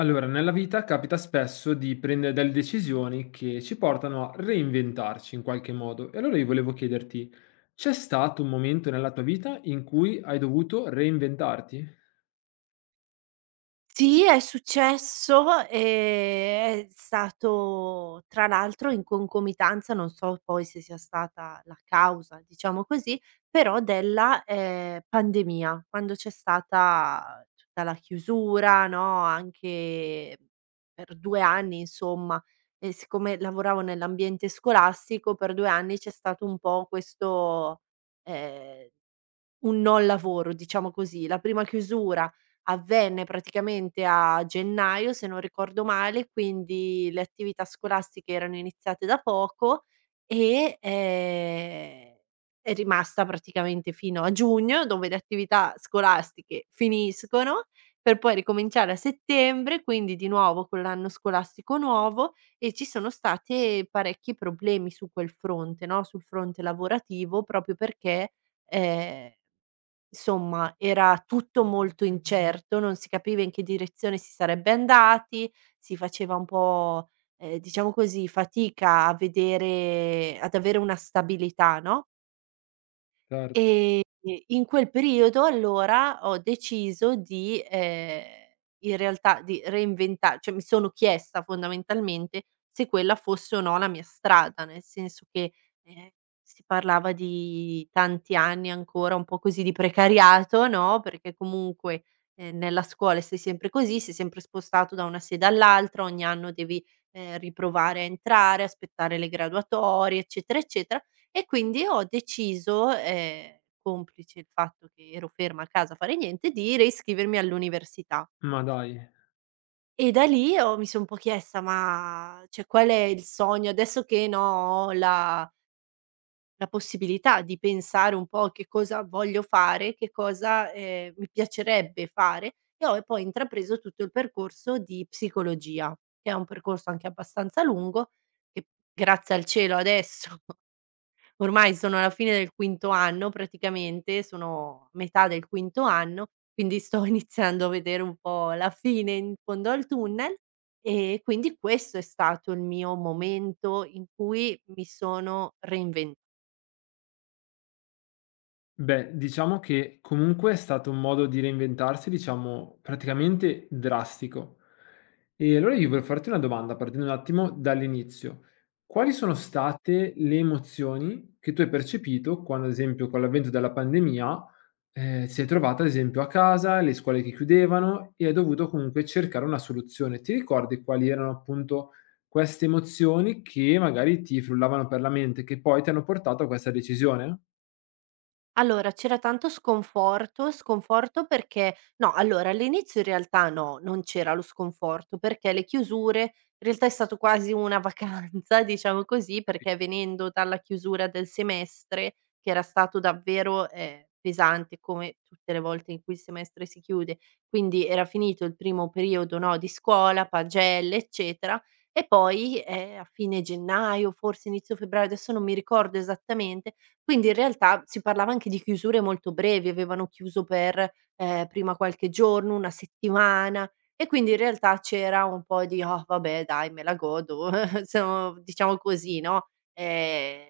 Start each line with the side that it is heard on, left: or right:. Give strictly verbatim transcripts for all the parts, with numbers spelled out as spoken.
left: Allora, nella vita capita spesso di prendere delle decisioni che ci portano a reinventarci in qualche modo. E allora io volevo chiederti, c'è stato un momento nella tua vita in cui hai dovuto reinventarti?
right: Sì, è successo, ehm, è stato tra l'altro in concomitanza. Non so poi se sia stata la causa, diciamo così, però della, ehm, pandemia, quando c'è stata tutta la chiusura, no, anche per due anni insomma. E siccome lavoravo nell'ambiente scolastico, per due anni c'è stato un po' questo, ehm un non lavoro, diciamo così. La prima chiusura avvenne praticamente a gennaio, se non ricordo male, quindi le attività scolastiche erano iniziate da poco e, ehm, è rimasta praticamente fino a giugno, dove le attività scolastiche finiscono, per poi ricominciare a settembre, quindi di nuovo con l'anno scolastico nuovo. E ci sono state parecchi problemi su quel fronte, no, sul fronte lavorativo proprio perché, ehm Insomma, era tutto molto incerto, non si capiva in che direzione si sarebbe andati, si faceva un po', ehm, diciamo così, fatica a vedere ad avere una stabilità, no?
left: Certo.
right: Ehm, in quel periodo allora ho deciso di, ehm, in realtà di reinventa, cioè mi sono chiesta fondamentalmente se quella fosse o no la mia strada, nel senso che, ehm, si parlava di tanti anni ancora un po' così di precariato, no, perché comunque, ehm, nella scuola sei sempre così, sei sempre spostato da una sede all'altra, ogni anno devi, ehm, riprovare a entrare, aspettare le graduatorie, eccetera, eccetera. E quindi ho deciso, ehm, complice il fatto che ero ferma a casa a fare niente, di reiscrivermi all'università.
left: Ma dai.
right: E da lì ho mi son un po' chiesta: "Ma cioè qual è il sogno? Adesso che, no, ho la la possibilità di pensare un po' che cosa voglio fare, che cosa, ehm, mi piacerebbe fare." E ho poi intrapreso tutto il percorso di psicologia, che è un percorso anche abbastanza lungo, che grazie al cielo adesso ormai sono alla fine del quinto anno praticamente, sono a metà del quinto anno, quindi sto iniziando a vedere un po' la fine in fondo al tunnel. E quindi questo è stato il mio momento in cui mi sono reinventata.
left: Beh, diciamo che comunque è stato un modo di reinventarsi, diciamo, praticamente drastico. E allora io voglio farti una domanda, partendo un attimo dall'inizio. Quali sono state le emozioni che tu hai percepito quando, ad esempio, con l'avvento della pandemia, eh, sei trovata, ad esempio, a casa, le scuole che chiudevano e hai dovuto comunque cercare una soluzione? Ti ricordi quali erano appunto queste emozioni che magari ti frullavano per la mente, che poi ti hanno portato a questa decisione?
right: Allora, c'era tanto sconforto. Sconforto perché, no, allora all'inizio in realtà no, non c'era lo sconforto, perché le chiusure in realtà è stato quasi una vacanza, diciamo così, perché
left: Capito?
right: venendo dalla chiusura del semestre, che era stato davvero, ehm, pesante come tutte le volte in cui il semestre si chiude, quindi era finito il primo periodo, no, di scuola, pagelle, eccetera. E poi, ehm, a fine gennaio, forse inizio febbraio, adesso non mi ricordo esattamente, quindi in realtà si parlava anche di chiusure molto brevi. Avevano chiuso per, ehm, prima qualche giorno, una settimana, e quindi in realtà c'era un po' di: "Oh vabbè dai, me la godo", so diciamo così, no, ehm,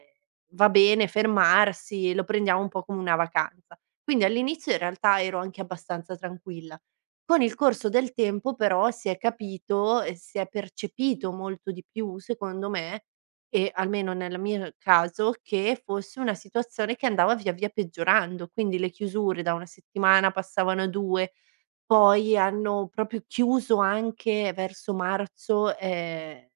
right: va bene fermarsi, lo prendiamo un po' come una vacanza. Quindi all'inizio in realtà ero anche abbastanza tranquilla. Con il corso del tempo però si è capito e si è percepito molto di più, secondo me, e almeno nel mio caso, che fosse una situazione che andava via via peggiorando, quindi le chiusure da una settimana passavano a due. Poi hanno proprio chiuso anche verso marzo, ehm,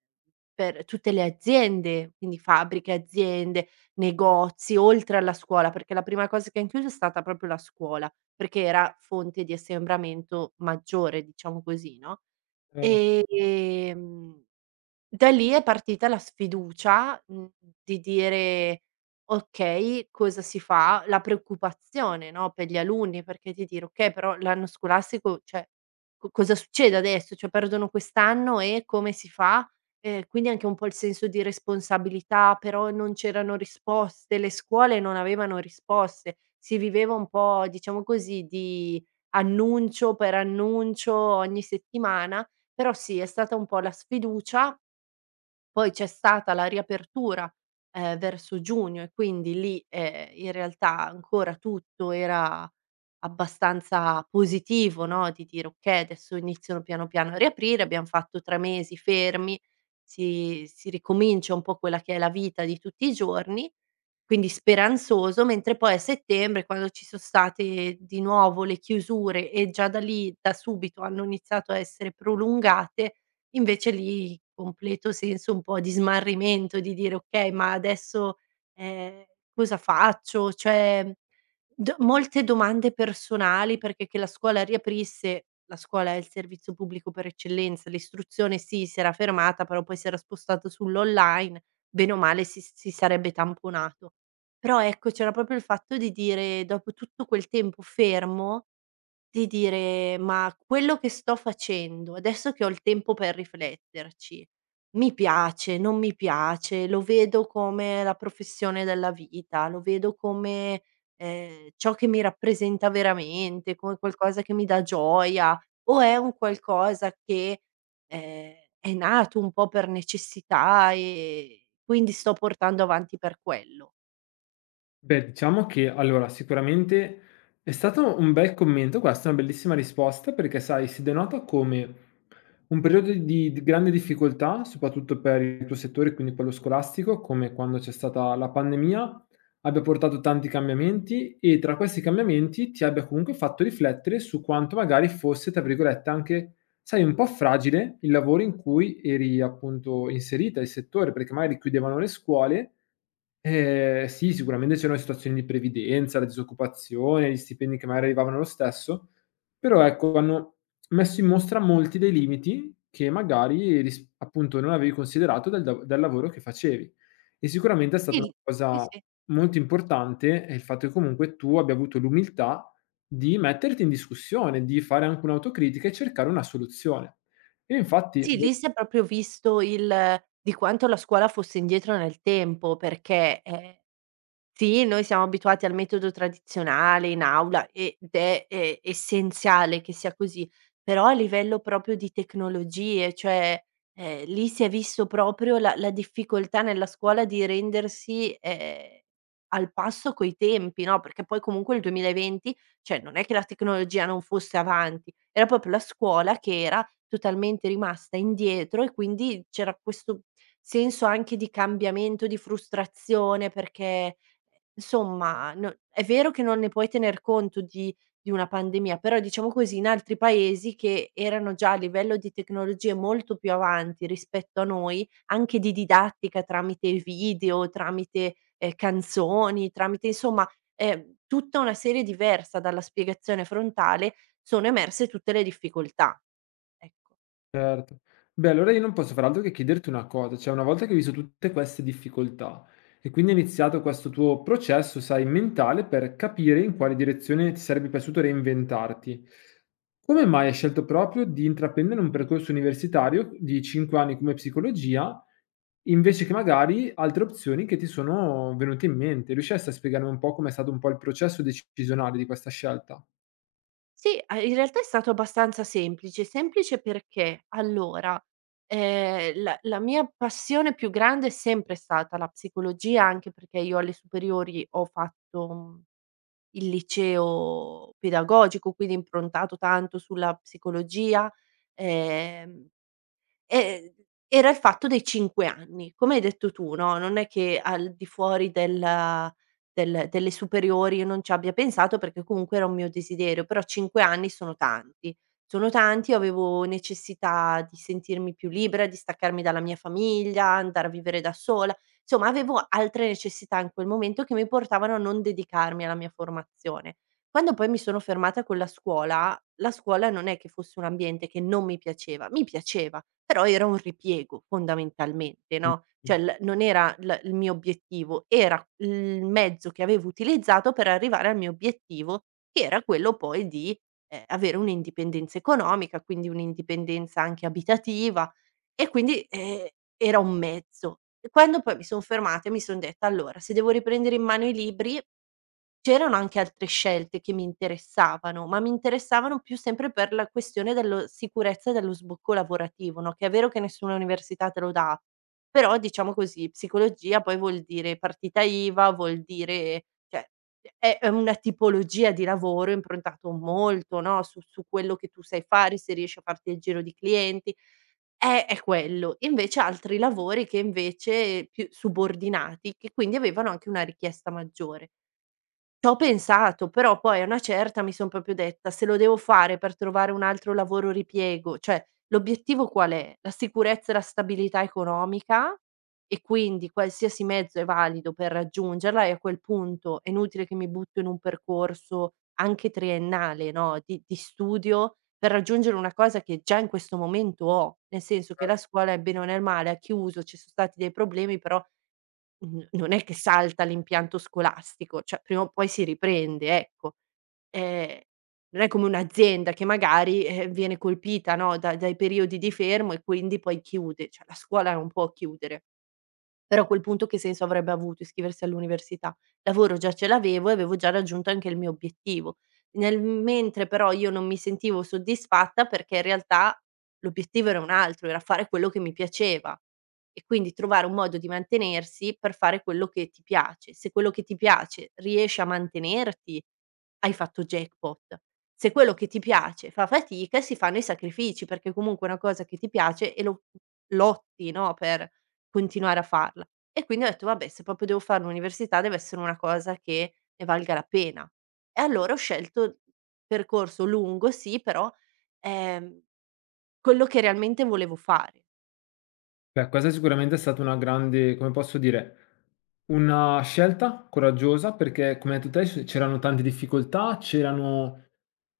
right: per tutte le aziende, quindi fabbriche, aziende, negozi, oltre alla scuola, perché la prima cosa che han chiuso è stata proprio la scuola, perché era fonte di assembramento maggiore, diciamo così, no. e, Ehm, da lì è partita la sfiducia, mhmm, di dire: "Okay, cosa si fa?" La preoccupazione, no, per gli alunni, perché di dire: "Okay, però l'anno scolastico, cioè, co cosa succede adesso? Cioè, perdono quest'anno e come si fa?" Ehm, quindi anche un po' il senso di responsabilità, però non c'erano risposte, le scuole non avevano risposte. Si viveva un po', diciamo così, di annuncio per annuncio ogni settimana. Però sì, è stata un po' la sfiducia. Poi c'è stata la riapertura, ehm, verso giugno, e quindi lì, ehm, in realtà ancora tutto era abbastanza positivo, no, di dire: "Okay, adesso iniziano piano piano a riaprire." Abbiam fatto tre mesi fermi, si si ricomincia un po' quella che è la vita di tutti i giorni, quindi speranzoso. Mentre poi a settembre, quando ci so state di nuovo le chiusure e già da lì, da subito, hanno iniziato a essere prolungate, invece lì completo senso un po' di smarrimento, di dire: "Okay, ma adesso, ehm, cosa faccio?" Cioè D molte domande personali, perché che la scuola riaprisse, la scuola è il servizio pubblico per eccellenza, l'istruzione sì, si era fermata, però poi si era spostata sull'online, bene o male si si sarebbe tamponato. Però ecco, c'era proprio il fatto di dire, dopo tutto quel tempo fermo, di dire: "Ma quello che sto facendo, adesso che ho il tempo per rifletterci, mi piace, non mi piace? Lo vedo come la professione della vita, lo vedo come, ehm, ciò che mi rappresenta veramente, come qualcosa che mi dà gioia, o è un qualcosa che, ehm, è nato un po' per necessità, e quindi sto portando avanti per quello?"
left: Beh, diciamo che allora sicuramente è stato un bel commento questo, una bellissima risposta perché sai, si denota come un periodo di di grande difficoltà, soprattutto per il tuo settore, quindi quello scolastico, come quando c'è stata la pandemia, abbia portato tanti cambiamenti e tra questi cambiamenti ti abbia comunque fatto riflettere su quanto magari fosse, tra virgolette, anche, sai, un po' fragile il lavoro in cui eri appunto inserita, il settore, perché magari chiudevano le scuole. Ehm, sì, sicuramente c'erano situazioni di previdenza, la disoccupazione, gli stipendi che magari arrivavano lo stesso, però ecco hanno messo in mostra molti dei limiti che magari ris appunto non avevi considerato del da dal lavoro che facevi. E sicuramente è stata
right: Sì,
left: una
right: L sì,
left: cosa
right: sì.
left: molto importante, è il fatto che comunque tu abbia avuto l'umiltà di metterti in discussione, di fare anche un'autocritica e cercare una soluzione. E infatti
right: Sì,
left: vo
right: lì si è proprio visto il di quanto la scuola fosse indietro nel tempo perché, ehm sì, noi siamo abituati al metodo tradizionale in aula ed è è essenziale che sia così, però a livello proprio di tecnologie, cioè, ehm, lì si è visto proprio la la difficoltà nella scuola di rendersi, ehm, al passo coi tempi, no, perché poi comunque il duemilaventi, cioè non è che la tecnologia non fosse avanti, era proprio la scuola che era totalmente rimasta indietro. E quindi c'era questo senso anche di cambiamento, di frustrazione, perché insomma, no, è vero che non ne puoi tener conto di di una pandemia, però diciamo così, in altri paesi che erano già a livello di tecnologie molto più avanti rispetto a noi, anche di didattica tramite video, tramite, ehm, canzoni, tramite insomma, ehm, tutta una serie diversa dalla spiegazione frontale, sono emerse tutte le difficoltà, ecco.
left: Certo. Beh, allora io non posso far altro che chiederti una cosa, cioè una volta che hai visto tutte queste difficoltà e quindi è iniziato questo tuo processo, sai, mentale per capire in quale direzione ti sarebbe piaciuto reinventarti, come mai hai scelto proprio di intraprendere un percorso universitario di cinque anni come psicologia, invece che magari altre opzioni che ti sono venute in mente? Riusciresti a spiegarmi un po' com'è stato un po' il processo decisionale di questa scelta?
right: Sì, a in realtà è stato abbastanza semplice. Semplice perché, allora, ehm, la la mia passione più grande è sempre stata la psicologia, anche perché io alle superiori ho fatto, mhmm, il liceo pedagogico, quindi improntato tanto sulla psicologia. ehm Ehm, era il fatto dei cinque anni. Come hai detto tu, no, non è che al di fuori del del delle superiori io non ci abbia pensato, perché comunque era un mio desiderio, però cinque anni sono tanti. Sono tanti, io avevo necessità di sentirmi più libera, di staccarmi dalla mia famiglia, andare a vivere da sola. Insomma, avevo altre necessità in quel momento che mi portavano a non dedicarmi alla mia formazione. Quando poi mi sono fermata con la scuola, la scuola non è che fosse un ambiente che non mi piaceva, mi piaceva. Però era un ripiego fondamentalmente, no, cioè l non era l il mio obiettivo, era il mezzo che avevo utilizzato per arrivare al mio obiettivo, che era quello poi di, ehm, avere un'indipendenza economica, quindi un'indipendenza anche abitativa, e quindi, ehm, era un mezzo. E quando poi mi son fermata e mi son detta: "Allora, se devo riprendere in mano i libri", c'erano anche altre scelte che mi interessavano, ma mi interessavano più sempre per la questione dello sicurezza e dello sbocco lavorativo, no, che è vero che nessuna università te lo dà, però diciamo così, psicologia poi vuol dire partita IVA, vuol dire, cioè, è è una tipologia di lavoro improntato molto, no, su su quello che tu sai fare, se riesci a farti il giro di clienti. Eh, è quello. Invece altri lavori che invece più subordinati, che quindi avevano anche una richiesta maggiore. C'ho pensato, però poi a una certa mi son proprio detta: "Se lo devo fare per trovare un altro lavoro ripiego", cioè l'obiettivo qual è? La sicurezza e la stabilità economica. E quindi qualsiasi mezzo è valido per raggiungerla, e a quel punto è inutile che mi butto in un percorso anche triennale, no, di di studio per raggiungere una cosa che già in questo momento ho, nel senso che la scuola, è bene o nel male, ha chiuso, ci so' stati dei problemi, però Mhmm, non è che salta l'impianto scolastico, cioè prima o poi si riprende, ecco. Ehm, non è come un'azienda che magari, eh, viene colpita, no, da dai periodi di fermo e quindi poi chiude, cioè la scuola non può chiudere. Però a quel punto che senso avrebbe avuto iscriversi all'università? Lavoro già ce l'avevo e avevo già raggiunto anche il mio obiettivo. Nel mentre però io non mi sentivo soddisfatta perché in realtà l'obiettivo era un altro, era fare quello che mi piaceva, e quindi trovare un modo di mantenersi per fare quello che ti piace. Se quello che ti piace riesci a mantenerti, hai fatto jackpot. Se quello che ti piace fa fatica, si fanno i sacrifici, perché comunque è una cosa che ti piace e lo lotti, no, per continuare a farla. E quindi ho detto: "Vabbè, se proprio devo fare l'università deve essere una cosa che ne valga la pena." E allora ho scelto il percorso lungo, sì, però, ehm, quello che realmente volevo fare.
left: Beh, questa sicuramente è stata una grande, come posso dire, una scelta coraggiosa perché, come hai detto te, c- c'erano tante difficoltà, c'erano,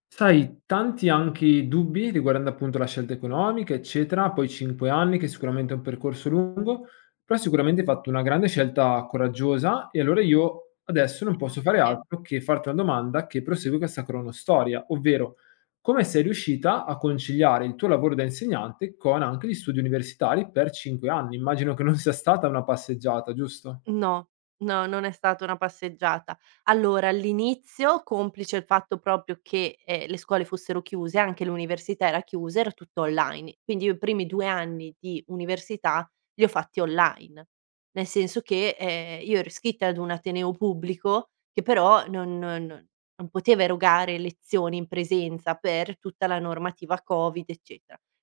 left: sai, tanti anche dubbi riguardando appunto la scelta economica, eccetera. Poi cinque anni, che sicuramente è un percorso lungo, però sicuramente hai fatto una grande scelta coraggiosa e allora io adesso non posso fare
right: Grazie.
left: altro che farti una domanda che prosegue questa cronostoria, ovvero come sei riuscita a conciliare il tuo lavoro da insegnante con anche gli studi universitari per cinque anni? Immagino che non sia stata una passeggiata, giusto?
right: No, no, non è stata una passeggiata. Allora, all'inizio, complice il fatto proprio che, ehm, le scuole fossero chiuse, anche l'università era chiusa, era tutto online. Quindi io i primi due anni di università li ho fatti online, nel senso che, ehm, io ero iscritta ad un ateneo pubblico che però non non non poteva erogare lezioni in presenza per tutta la normativa Covid, ecce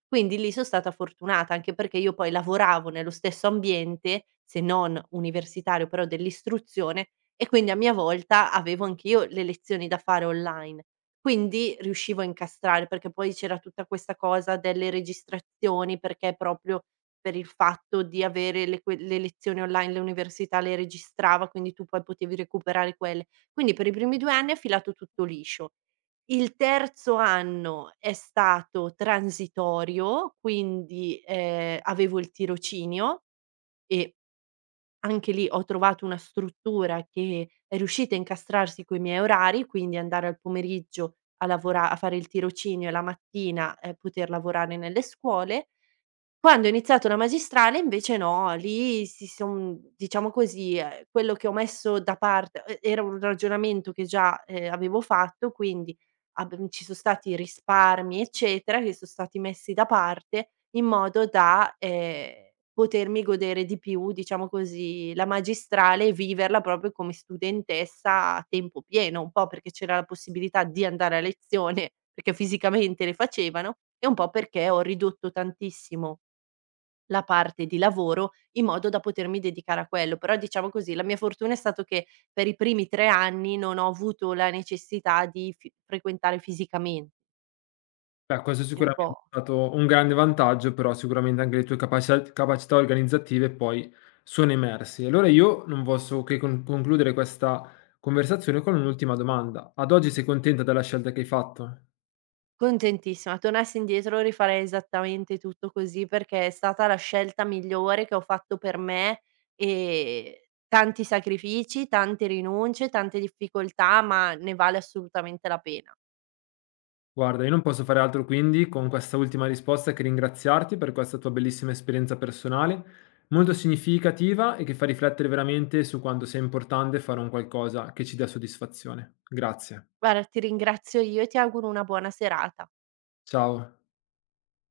right: quindi lì so' stata fortunata, anche perché io poi lavoravo nello stesso ambiente, se non universitario, però dell'istruzione, e quindi a mia volta avevo anch'io le lezioni da fare online. Quindi riuscivo a incastrare, perché poi c'era tutta questa cosa delle registrazioni, perché proprio per il fatto di avere le que le lezioni online, le università le registrava, quindi tu poi potevi recuperare quelle. Quindi per i primi due anni è filato tutto liscio. Il terzo anno è stato transitorio, quindi, ehm, avevo il tirocinio, e anche lì ho trovato una struttura che è riuscita a incastrarsi coi miei orari, quindi andare al pomeriggio a lavora a fare il tirocinio e la mattina, ehm, poter lavorare nelle scuole. Quando ho iniziato la magistrale invece no, lì si son diciamo così, ehm, quello che ho messo da parte e era un ragionamento che già, ehm, avevo fatto, quindi abbiam ci son stati risparmi, eccetera, che son stati messi da parte in modo da, ehm, potermi godere di più, diciamo così, la magistrale e viverla proprio come studentessa a tempo pieno, un po' perché c'era la possibilità di andare a lezione, perché fisicamente le facevano, e un po' perché ho ridotto tantissimo la parte di lavoro, in modo da potermi dedicare a quello. Però diciamo così, la mia fortuna è stato che per i primi tre anni non ho avuto la necessità di fi frequentare fisicamente.
left: Beh, questo
right: È un
left: sicuramente è
right: po'
left: stato un grande vantaggio, però sicuramente anche le tue capacia capacità organizzative poi sono emersi. Allora io non posso che con concludere questa conversazione con un'ultima domanda. Ad oggi sei contenta della scelta che hai fatto?
right: contentissima. Tornassi indietro rifarei esattamente tutto così, perché è stata la scelta migliore che ho fatto per me, ehm, tanti sacrifici, tante rinunce, tante difficoltà, ma ne vale assolutamente la pena.
left: Guarda, io non posso fare altro quindi con questa ultima risposta che ringraziarti per questa tua bellissima esperienza personale, molto significativa e che fa riflettere veramente su quanto sia importante fare un qualcosa che ci dia soddisfazione. Grazie.
right: Guarda, ti ringrazio io e ti auguro una buona serata.
left: Ciao.